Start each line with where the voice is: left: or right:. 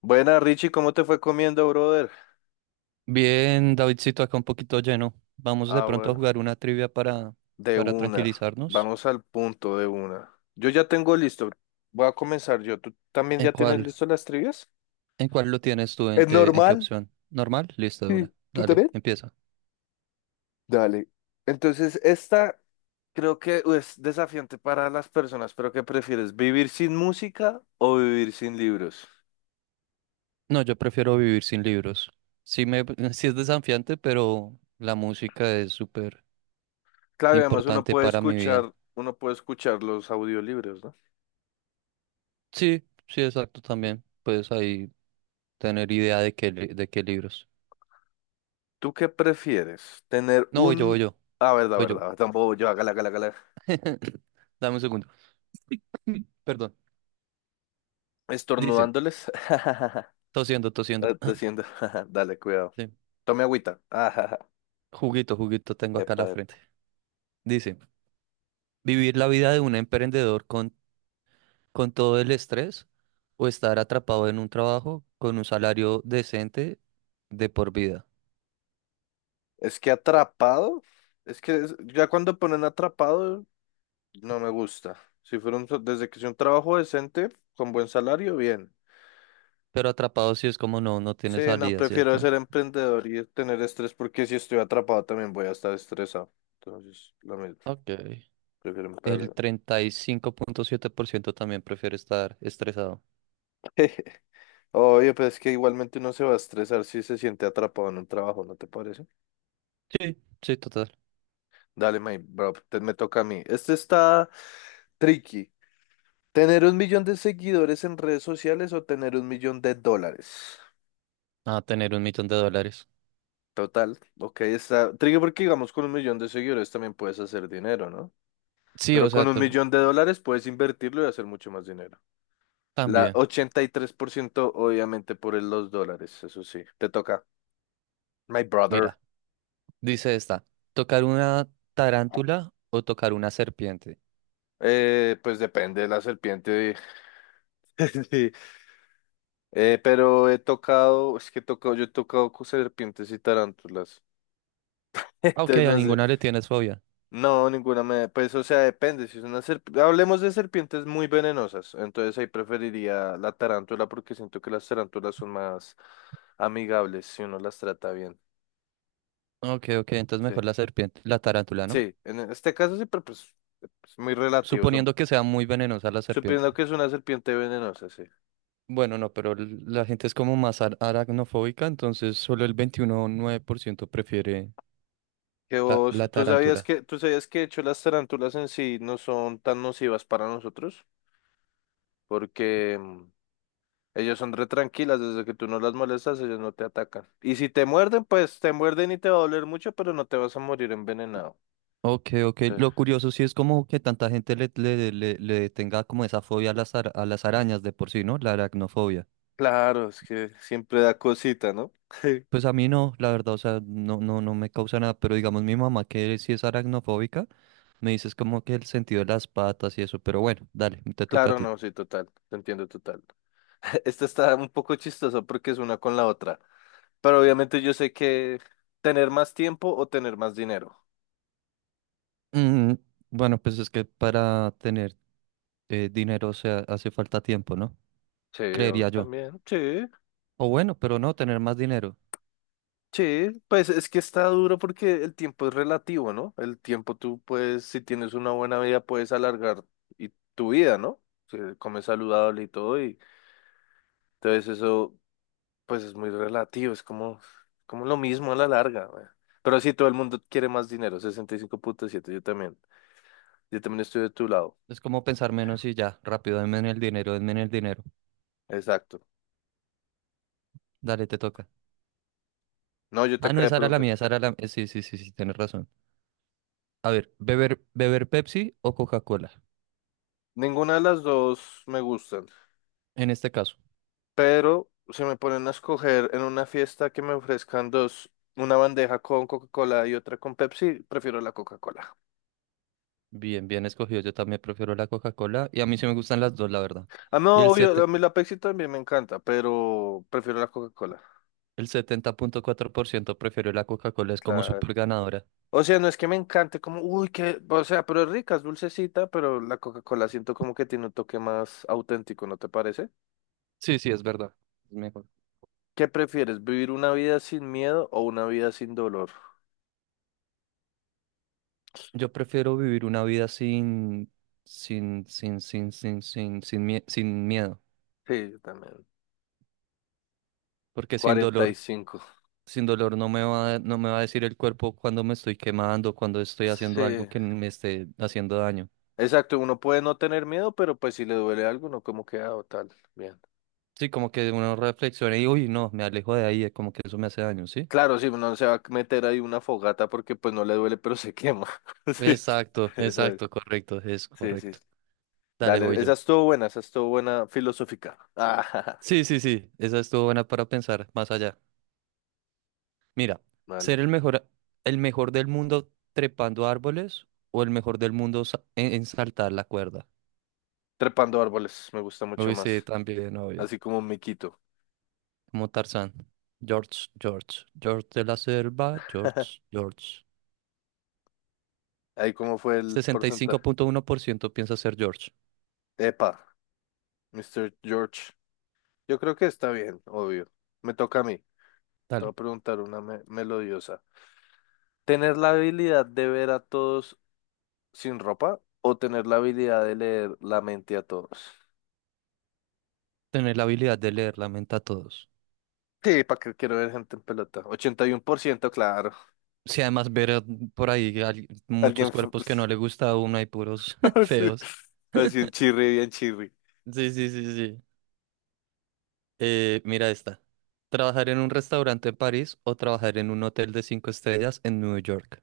left: Buena, Richie, ¿cómo te fue comiendo, brother?
right: Bien, Davidcito, acá un poquito lleno. Vamos de
left: Ah,
right: pronto a
left: bueno,
right: jugar una trivia para,
left: de
right: para
left: una.
right: tranquilizarnos.
left: Vamos al punto de una. Yo ya tengo listo. Voy a comenzar yo. ¿Tú también
right: ¿En
left: ya tienes
right: cuál?
left: listo las trivias?
right: ¿En cuál lo tienes tú? ¿En
left: ¿Es
right: qué, en qué
left: normal?
right: opción? ¿Normal? Listo, de
left: Sí,
right: una.
left: ¿tú
right: Dale,
left: también?
right: empieza.
left: Dale. Entonces, esta creo que es desafiante para las personas, pero ¿qué prefieres? ¿Vivir sin música o vivir sin libros?
right: No, yo prefiero vivir sin libros. Sí, me, sí es desafiante, pero la música es súper
left: Claro, y además uno
right: importante
left: puede
right: para mi vida.
left: escuchar, uno puede escuchar los audiolibros, ¿no?
right: Sí, sí, exacto, también. Puedes ahí tener idea de de qué libros.
left: ¿Tú qué prefieres? ¿Tener
right: No, voy yo, voy
left: un...
right: yo,
left: Ah, verdad,
right: voy yo.
left: verdad, tampoco yo, hágala, hágala, hágala.
right: Dame un segundo. Perdón. Dice,
left: Estornudándoles.
right: tosiendo, tosiendo.
left: Ah, tosiendo. Dale, cuidado.
right: Sí.
left: Tome agüita. Epa,
right: Juguito, juguito tengo acá a la
left: epa.
right: frente. Dice, ¿vivir la vida de un emprendedor con todo el estrés o estar atrapado en un trabajo con un salario decente de por vida?
left: Es que atrapado. Es que ya cuando ponen atrapado, no me gusta. Si fuera desde que sea un trabajo decente, con buen salario, bien.
right: Pero atrapado si es como no, no
left: Sí,
right: tiene
left: no,
right: salida,
left: prefiero
right: ¿cierto?
left: ser emprendedor y tener estrés porque si estoy atrapado también voy a estar estresado. Entonces, lo mismo,
right: Ok.
left: prefiero
right: El
left: emprender.
right: 35,7% también prefiere estar estresado.
left: Oye, pues es que igualmente uno se va a estresar si se siente atrapado en un trabajo, ¿no te parece?
right: Sí. Sí, total.
left: Dale, my bro, me toca a mí. Este está tricky. ¿Tener un millón de seguidores en redes sociales o tener un millón de dólares?
right: A tener un millón de dólares.
left: Total, ok, está tricky porque digamos con un millón de seguidores también puedes hacer dinero, ¿no?
right: Sí, o
left: Pero con
right: sea,
left: un millón de dólares puedes invertirlo y hacer mucho más dinero. La
right: también.
left: 83%, obviamente por los dólares, eso sí, te toca. My brother.
right: Mira, dice esta, ¿tocar una tarántula o tocar una serpiente?
left: Pues depende de la serpiente. Pero he tocado, es que he tocado, yo he tocado con serpientes y tarántulas.
right: Ah, ok,
left: Entonces
right: a
left: no sé,
right: ninguna le tienes fobia.
left: no, pues o sea, depende, si es una serpiente, hablemos de serpientes muy venenosas, entonces ahí preferiría la tarántula porque siento que las tarántulas son más amigables si uno las trata bien.
right: Ok, ok, entonces
left: Sí,
right: mejor la serpiente, la tarántula, ¿no?
left: sí, en este caso sí, pero pues es muy relativo, son,
right: Suponiendo que sea muy venenosa la serpiente.
left: suponiendo que es una serpiente venenosa, sí.
right: Bueno, no, pero la gente es como más aracnofóbica, entonces solo el 21,9% prefiere
left: Que
right: la,
left: vos,
right: la
left: ¿tú sabías
right: tarántula.
left: que, tú sabías que de hecho las tarántulas en sí no son tan nocivas para nosotros? Porque ellos son re tranquilas, desde que tú no las molestas, ellos no te atacan. Y si te muerden, pues te muerden y te va a doler mucho, pero no te vas a morir envenenado.
right: Ok, ok.
left: Sí.
right: Lo curioso sí es como que tanta gente le tenga como esa fobia a a las arañas de por sí, ¿no? La aracnofobia.
left: Claro, es que siempre da cosita, ¿no?
right: Pues a mí no, la verdad, o sea, no, no, no me causa nada, pero digamos mi mamá que sí es aracnofóbica, me dices como que el sentido de las patas y eso, pero bueno, dale, te toca a
left: Claro,
right: ti.
left: no, sí, total, te entiendo total. Esta está un poco chistosa porque es una con la otra, pero obviamente yo sé que tener más tiempo o tener más dinero.
right: Mm, bueno, pues es que para tener dinero, o sea, hace falta tiempo, ¿no?
left: Sí, o
right: Creería yo.
left: también, sí.
right: O bueno, pero no, tener más dinero.
left: Sí, pues es que está duro porque el tiempo es relativo, ¿no? El tiempo tú puedes, si tienes una buena vida, puedes alargar y tu vida, ¿no? Si comes saludable y todo, y entonces eso, pues es muy relativo, es como, como lo mismo a la larga, güey. Pero sí, todo el mundo quiere más dinero, 65.7. Yo también estoy de tu lado,
right: Es como pensar menos y ya, rápido, denme en el dinero, denme en el dinero.
left: exacto.
right: Dale, te toca.
left: No, yo te
right: Ah, no,
left: acabo de
right: esa era la
left: preguntar.
right: mía, esa era Sí, sí, sí, sí, tienes razón. A ver, beber Pepsi o Coca-Cola,
left: Ninguna de las dos me gustan.
right: en este caso.
left: Pero si me ponen a escoger en una fiesta que me ofrezcan dos, una bandeja con Coca-Cola y otra con Pepsi, prefiero la Coca-Cola.
right: Bien, bien escogido. Yo también prefiero la Coca-Cola y a mí sí me gustan las dos, la verdad.
left: Ah,
right: Y
left: no, obvio, a mí la Pepsi también me encanta, pero prefiero la Coca-Cola,
right: el 70,4% prefiero la Coca-Cola, es como
left: claro.
right: súper ganadora.
left: O sea, no es que me encante, como, uy, que, o sea, pero es rica, es dulcecita, pero la Coca-Cola siento como que tiene un toque más auténtico, ¿no te parece?
right: Sí, sí, es verdad. Es mejor.
left: ¿Qué prefieres, vivir una vida sin miedo o una vida sin dolor?
right: Yo prefiero vivir una vida sin miedo,
left: Sí, yo también.
right: porque sin
left: cuarenta y
right: dolor,
left: cinco
right: sin dolor no me va, no me va a decir el cuerpo cuando me estoy quemando, cuando estoy haciendo algo
left: Sí.
right: que me esté haciendo daño.
left: Exacto, uno puede no tener miedo, pero pues si le duele algo, no como queda o tal. Bien.
right: Sí, como que uno reflexiona y, uy, no, me alejo de ahí, como que eso me hace daño, ¿sí?
left: Claro, si uno se va a meter ahí una fogata porque pues no le duele, pero se quema. Sí,
right: Exacto,
left: exacto.
right: exacto, correcto, es
left: Sí, sí.
right: correcto.
left: Sí.
right: Dale, voy
left: Dale,
right: yo.
left: esa estuvo buena filosófica. Ah, jaja,
right: Sí, sí, sí, esa estuvo buena para pensar más allá. Mira,
left: vale.
right: ser el mejor del mundo trepando árboles o el mejor del mundo en saltar la cuerda.
left: Trepando árboles, me gusta mucho
right: Uy, sí,
left: más.
right: también, obvio.
left: Así como un miquito.
right: Como Tarzán. George, George, George de la selva, George, George.
left: Ahí cómo fue el
right: Sesenta y cinco
left: porcentaje.
right: punto uno por ciento piensa ser George.
left: Epa, Mr. George. Yo creo que está bien, obvio. Me toca a mí. Te voy a
right: Dale.
left: preguntar una melodiosa. Tener la habilidad de ver a todos sin ropa o tener la habilidad de leer la mente a todos.
right: Tener la habilidad de leer la mente a todos.
left: Sí, ¿para qué quiero ver gente en pelota? 81%, claro.
right: Sí, además ver por ahí muchos
left: Alguien.
right: cuerpos que no le gusta a uno y puros
left: Así,
right: feos.
left: así un chirri, bien chirri.
right: Sí, sí, sí, sí. Mira esta. ¿Trabajar en un restaurante en París o trabajar en un hotel de cinco estrellas en Nueva York?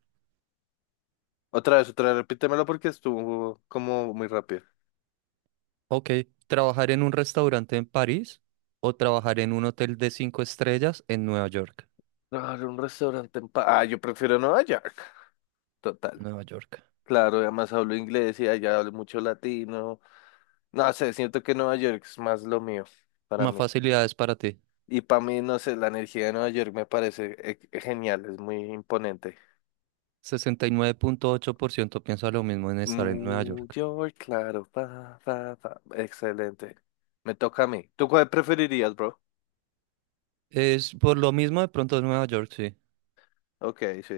left: Otra vez, repítemelo porque estuvo como muy rápido.
right: Ok, ¿trabajar en un restaurante en París o trabajar en un hotel de cinco estrellas en Nueva York?
left: Claro, un restaurante en paz. Ah, yo prefiero Nueva York. Total.
right: Nueva York.
left: Claro, además hablo inglés y allá hablo mucho latino. No sé, siento que Nueva York es más lo mío para
right: Más
left: mí.
right: facilidades para ti.
left: Y para mí, no sé, la energía de Nueva York me parece genial, es muy imponente.
right: 69,8% piensa lo mismo en estar en Nueva
left: New
right: York.
left: York, claro. Pa, pa, pa. Excelente. Me toca a mí. ¿Tú cuál preferirías, bro?
right: Es por lo mismo de pronto en Nueva York, sí.
left: Ok, sí.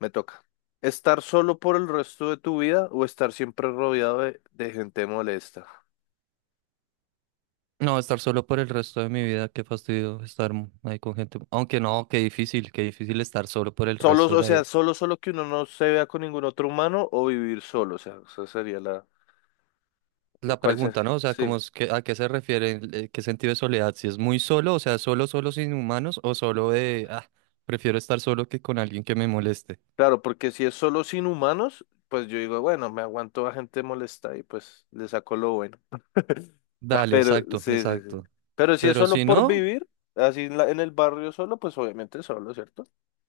left: Me toca. ¿Estar solo por el resto de tu vida o estar siempre rodeado de gente molesta?
right: No, estar solo por el resto de mi vida, qué fastidio estar ahí con gente. Aunque no, qué difícil estar solo por el
left: Solo,
right: resto de
left: o
right: la
left: sea,
right: vida.
left: solo, que uno no se vea con ningún otro humano o vivir solo. O sea, esa sería la...
right: La
left: ¿Cuál sería?
right: pregunta, ¿no? O sea,
left: Sí.
right: como es que, ¿a qué se refiere? ¿Qué sentido de soledad? Si es muy solo, o sea, solo, solo sin humanos, o solo prefiero estar solo que con alguien que me moleste.
left: Claro, porque si es solo sin humanos, pues yo digo, bueno, me aguanto a gente molesta y pues le saco lo bueno. Ah,
right: Dale,
left: pero,
right: exacto,
left: sí, sí, sí.
right: exacto.
left: Pero si es
right: Pero
left: solo
right: si
left: por
right: no,
left: vivir, así en el barrio solo, pues obviamente solo, ¿cierto?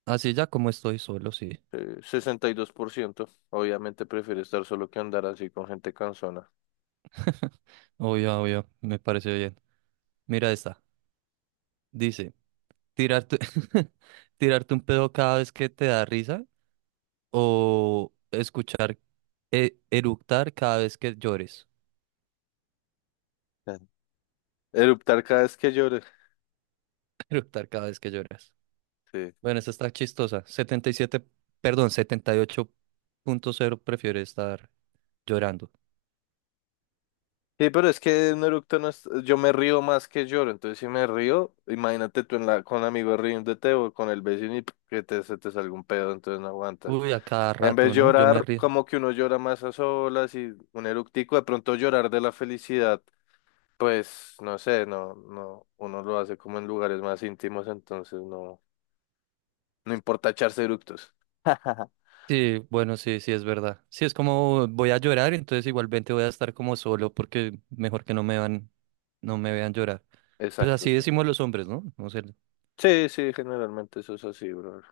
right: así ya como estoy solo, sí.
left: 62% obviamente prefiere estar solo que andar así con gente cansona.
right: Obvio, obvio, me parece bien. Mira esta. Dice, tirarte, tirarte un pedo cada vez que te da risa o escuchar eructar cada vez que llores.
left: Ah. Eruptar cada vez que llore.
right: Eructar cada vez que lloras.
left: Sí.
right: Bueno, esta está chistosa. Setenta y siete perdón, 78,0 prefiere estar llorando.
left: Sí, pero es que un eructo no es, yo me río más que lloro, entonces si me río, imagínate tú en la, con amigos riéndote o con el vecino y que se te salga un pedo, entonces no aguanta.
right: Uy, a cada
left: En vez de
right: rato, ¿no? Yo me
left: llorar,
right: río.
left: como que uno llora más a solas y un eructico, de pronto llorar de la felicidad. Pues no sé, no, no, uno lo hace como en lugares más íntimos, entonces no, no importa echarse eructos.
right: Sí, bueno, sí, sí, es verdad. Sí, es como voy a llorar, entonces igualmente voy a estar como solo porque mejor que no me vean llorar. Pues
left: Exacto.
right: así
left: Sí.
right: decimos los hombres, ¿no? No sé.
left: Sí, sí, generalmente eso es así, brother.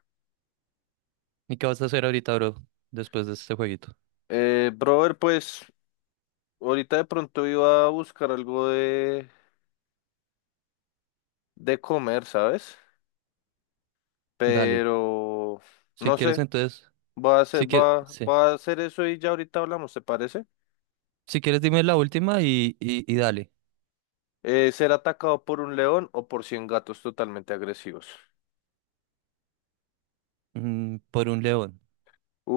right: ¿Y qué vas a hacer ahorita, bro? Después de este jueguito.
left: Brother, pues ahorita de pronto iba a buscar algo de comer, ¿sabes?
right: Dale.
left: Pero
right: Si
left: no
right: quieres,
left: sé,
right: entonces.
left: va a hacer,
right: Si quieres,
left: va,
right: sí.
left: va a hacer eso y ya ahorita hablamos, ¿te parece?
right: Si quieres, dime la última y dale.
left: Ser atacado por un león o por 100 gatos totalmente agresivos.
right: Por un león.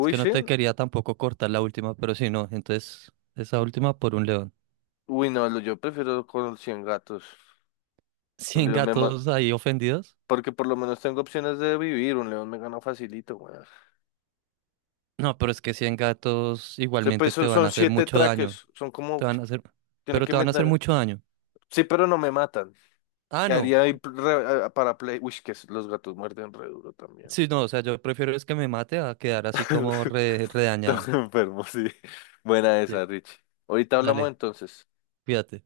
right: Es que no
left: sí.
right: te quería tampoco cortar la última, pero si no, entonces esa última por un león.
left: Uy, no, yo prefiero con los 100 gatos. Un
right: ¿100
left: león me ma-
right: gatos ahí ofendidos?
left: Porque por lo menos tengo opciones de vivir. Un león me gana facilito, güey. O
right: No, pero es que 100 gatos
left: sea, pues
right: igualmente te
left: son
right: van
left: son
right: a hacer
left: siete
right: mucho daño.
left: traques. Son
right: Te
left: como...
right: van a hacer,
left: Tiene
right: pero
left: que
right: te van a hacer
left: meter...
right: mucho daño.
left: Sí, pero no me matan.
right: Ah,
left: ¿Qué
right: no.
left: haría ahí para play? Uy, que los gatos muerden re duro también.
right: Sí, no, o sea, yo prefiero es que me mate a quedar así como
left: Estamos
right: redañado.
left: enfermos, sí. Buena
right: Sí,
left: esa, Rich. Ahorita hablamos
right: dale,
left: entonces.
right: cuídate.